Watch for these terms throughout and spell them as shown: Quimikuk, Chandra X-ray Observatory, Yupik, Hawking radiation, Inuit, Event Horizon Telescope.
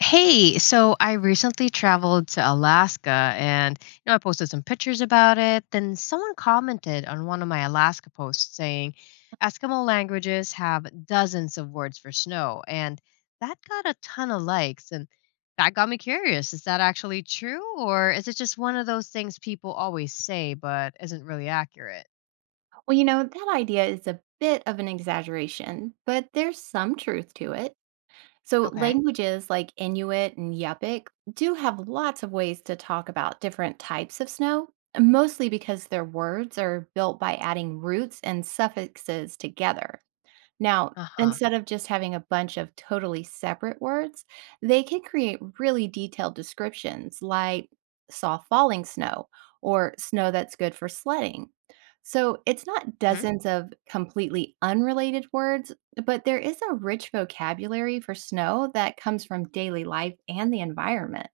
Hey, so I recently traveled to Alaska and I posted some pictures about it. Then someone commented on one of my Alaska posts saying Eskimo languages have dozens of words for snow, and that got a ton of likes, and that got me curious. Is that actually true, or is it just one of those things people always say but isn't really accurate? Well, you know, that idea is a bit of an exaggeration, but there's some truth to it. So, Okay. languages like Inuit and Yupik do have lots of ways to talk about different types of snow, mostly because their words are built by adding roots and suffixes together. Now, Uh-huh. instead of just having a bunch of totally separate words, they can create really detailed descriptions like saw falling snow or snow that's good for sledding. So it's not dozens of completely unrelated words, but there is a rich vocabulary for snow that comes from daily life and the environment.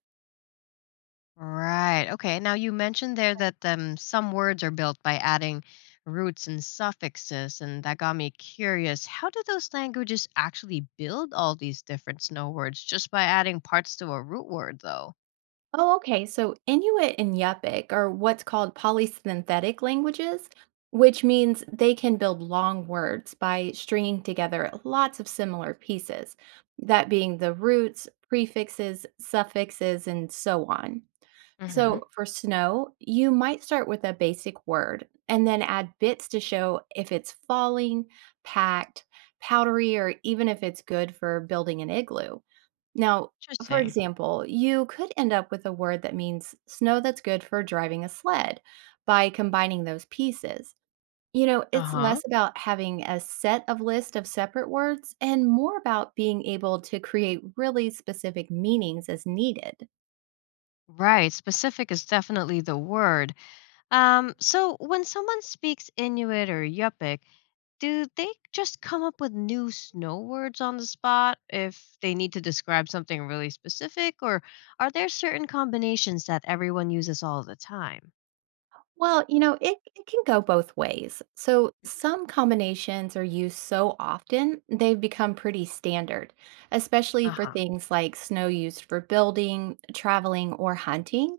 Right. Okay. Now you mentioned there that some words are built by adding roots and suffixes, and that got me curious. How do those languages actually build all these different snow words just by adding parts to a root word, though? Oh, okay. So Inuit and Yupik are what's called polysynthetic languages, which means they can build long words by stringing together lots of similar pieces, that being the roots, prefixes, suffixes, and so on. Hmm. So for snow, you might start with a basic word and then add bits to show if it's falling, packed, powdery, or even if it's good for building an igloo. Now, for Interesting. example, you could end up with a word that means snow that's good for driving a sled by combining those pieces. You know, Uh it's huh. less about having a set of list of separate words and more about being able to create really specific meanings as needed. Right. Specific is definitely the word. So when someone speaks Inuit or Yupik, do they just come up with new snow words on the spot if they need to describe something really specific, or are there certain combinations that everyone uses all the time? Well, you know, it can go both ways. So, some combinations are used so often, they've become pretty standard, especially Uh for huh. things like snow used for building, traveling, or hunting.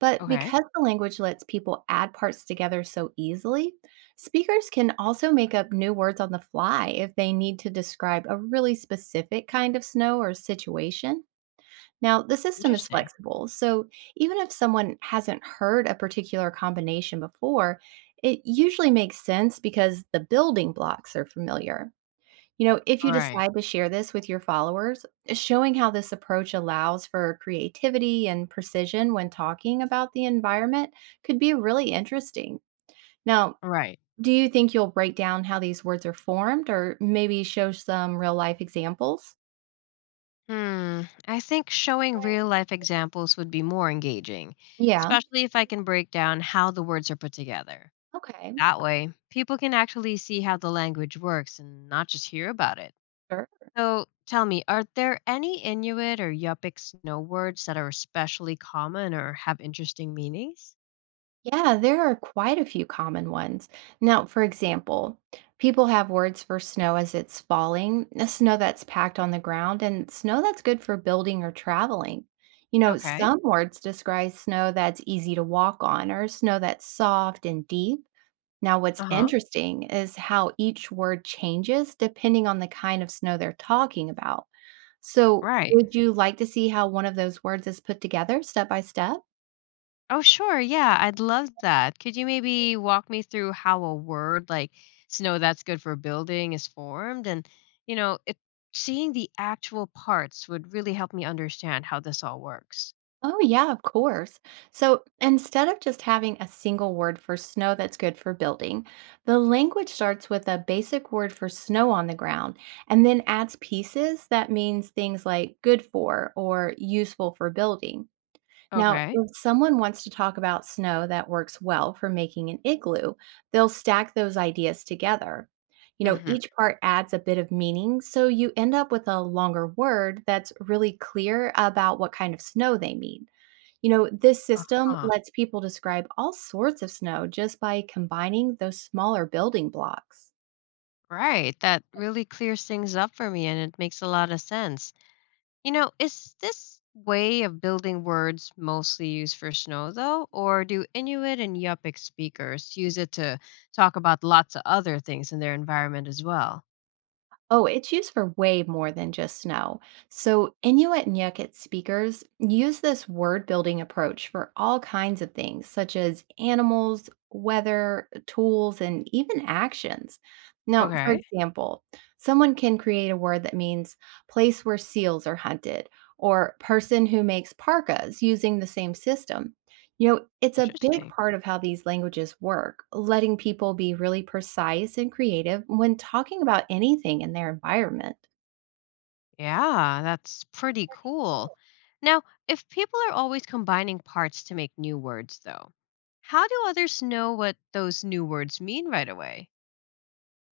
But Okay. because the language lets people add parts together so easily, speakers can also make up new words on the fly if they need to describe a really specific kind of snow or situation. Now, the system is Interesting. flexible, so even if someone hasn't heard a particular combination before, it usually makes sense because the building blocks are familiar. You know, if All you right. decide to share this with your followers, showing how this approach allows for creativity and precision when talking about the environment could be really interesting. Now, All right. do you think you'll break down how these words are formed or maybe show some real life examples? Hmm. I think showing real life examples would be more engaging, Yeah. especially if I can break down how the words are put together. Okay. That way, people can actually see how the language works and not just hear about it. Sure. So tell me, are there any Inuit or Yup'ik snow words that are especially common or have interesting meanings? Yeah, there are quite a few common ones. Now, for example, people have words for snow as it's falling, the snow that's packed on the ground, and snow that's good for building or traveling. You know, Okay. some words describe snow that's easy to walk on or snow that's soft and deep. Now, what's Uh huh. interesting is how each word changes depending on the kind of snow they're talking about. So, Right. would you like to see how one of those words is put together step by step? Oh, sure. Yeah, I'd love that. Could you maybe walk me through how a word like snow that's good for building is formed? And, you know, it, seeing the actual parts would really help me understand how this all works. Oh, yeah, of course. So instead of just having a single word for snow that's good for building, the language starts with a basic word for snow on the ground and then adds pieces that means things like good for or useful for building. Now, Okay. if someone wants to talk about snow that works well for making an igloo, they'll stack those ideas together. You Mm know, hmm. each part adds a bit of meaning, so you end up with a longer word that's really clear about what kind of snow they mean. You know, this Uh system huh. lets people describe all sorts of snow just by combining those smaller building blocks. Right. That really clears things up for me, and it makes a lot of sense. You know, is this way of building words mostly used for snow, though? Or do Inuit and Yupik speakers use it to talk about lots of other things in their environment as well? Oh, it's used for way more than just snow. So, Inuit and Yukit speakers use this word building approach for all kinds of things, such as animals, weather, tools, and even actions. Now, for Okay, example, someone can create a word that means place where seals are hunted or person who makes parkas using the same system. You know, it's a big interesting. part of how these languages work, letting people be really precise and creative when talking about anything in their environment. Yeah, that's pretty cool. Now, if people are always combining parts to make new words, though, how do others know what those new words mean right away?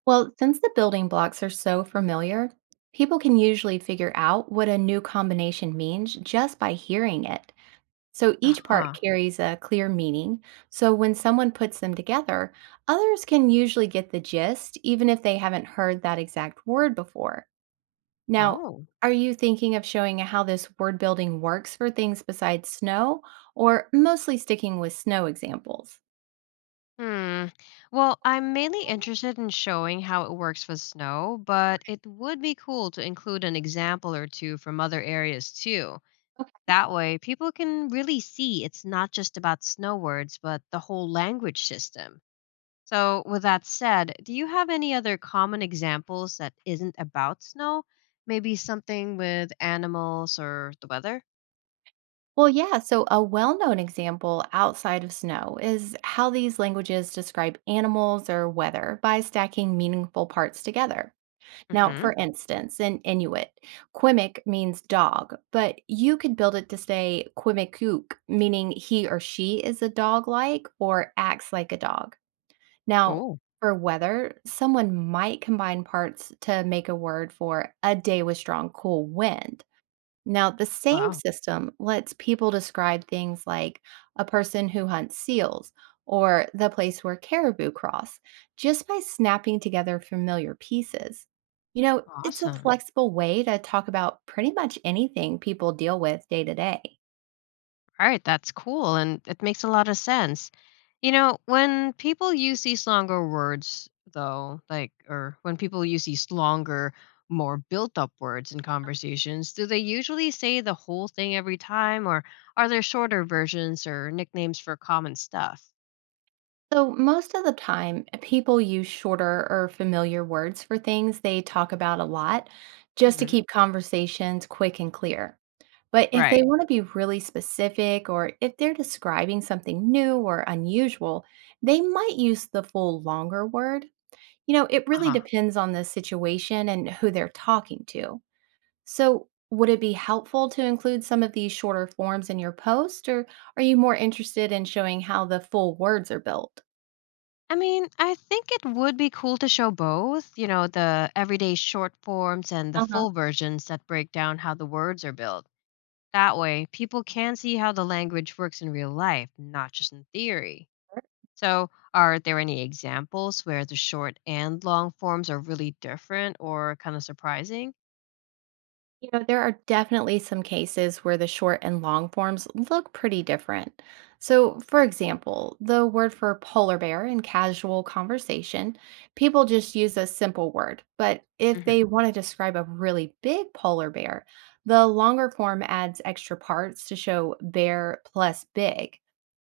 Well, since the building blocks are so familiar, people can usually figure out what a new combination means just by hearing it. So Uh each huh. part carries a clear meaning. So when someone puts them together, others can usually get the gist, even if they haven't heard that exact word before. Now, Oh. are you thinking of showing how this word building works for things besides snow, or mostly sticking with snow examples? Hmm. Well, I'm mainly interested in showing how it works with snow, but it would be cool to include an example or two from other areas too. Okay. That way, people can really see it's not just about snow words, but the whole language system. So, with that said, do you have any other common examples that isn't about snow? Maybe something with animals or the weather? Well, yeah, so a well known example outside of snow is how these languages describe animals or weather by stacking meaningful parts together. Mm Now, hmm. for instance, in Inuit, Quimik means dog, but you could build it to say Quimikuk, meaning he or she is a dog like or acts like a dog. Now, Cool. for weather, someone might combine parts to make a word for a day with strong, cool wind. Now, the same Wow. system lets people describe things like a person who hunts seals or the place where caribou cross just by snapping together familiar pieces. You know, it's a Awesome. flexible way to talk about pretty much anything people deal with day to day. All right, that's cool and it makes a lot of sense. You know, when people use these longer words, though, like, or when people use these longer, more built up words in conversations, do they usually say the whole thing every time, or are there shorter versions or nicknames for common stuff? So, most of the time, people use shorter or familiar words for things they talk about a lot just to Hmm. keep conversations quick and clear. But if they Right. want to be really specific or if they're describing something new or unusual, they might use the full longer word. You know, it Uh really huh. depends on the situation and who they're talking to. So, would it be helpful to include some of these shorter forms in your post, or are you more interested in showing how the full words are built? I mean, I think it would be cool to show both, you know, the everyday short forms and the Uh huh. full versions that break down how the words are built. That way, people can see how the language works in real life, not just in theory. So, are there any examples where the short and long forms are really different or kind of surprising? You know, there are definitely some cases where the short and long forms look pretty different. So, for example, the word for polar bear in casual conversation, people just use a simple word. But if Hmm. they want to describe a really big polar bear, the longer form adds extra parts to show bear plus big.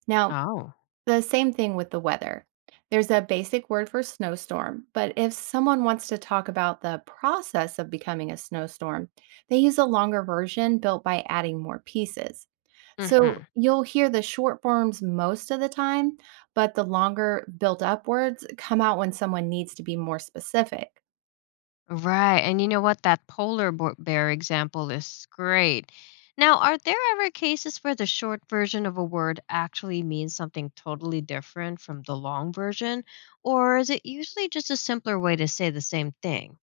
Now, Oh. the same thing with the weather. There's a basic word for snowstorm, but if someone wants to talk about the process of becoming a snowstorm, they use a longer version built by adding more pieces. So Mhm. you'll hear the short forms most of the time, but the longer built up words come out when someone needs to be more specific. Right. And you know what, that bear example is great. Now, are there ever cases where the short version of a word actually means something totally different from the long version, or is it usually just a simpler way to say the same thing?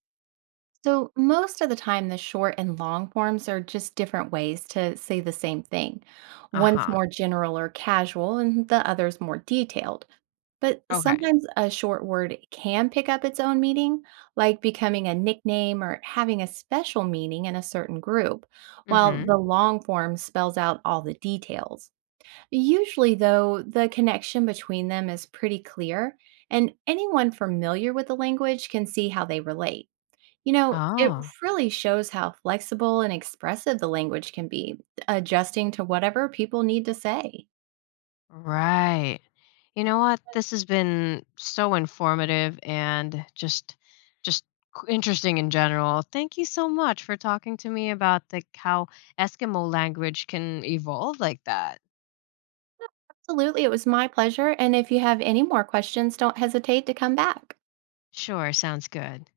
So most of the time, the short and long forms are just different ways to say the same thing. One's Uh-huh. more general or casual, and the other's more detailed. But Okay. sometimes a short word can pick up its own meaning, like becoming a nickname or having a special meaning in a certain group, while Mm-hmm. the long form spells out all the details. Usually, though, the connection between them is pretty clear, and anyone familiar with the language can see how they relate. You know, it Oh, really shows how flexible and expressive the language can be, adjusting to whatever people need to say. right. You know what? This has been so informative and just interesting in general. Thank you so much for talking to me about like how Eskimo language can evolve like that. Absolutely, it was my pleasure, and if you have any more questions, don't hesitate to come back. Sure, sounds good.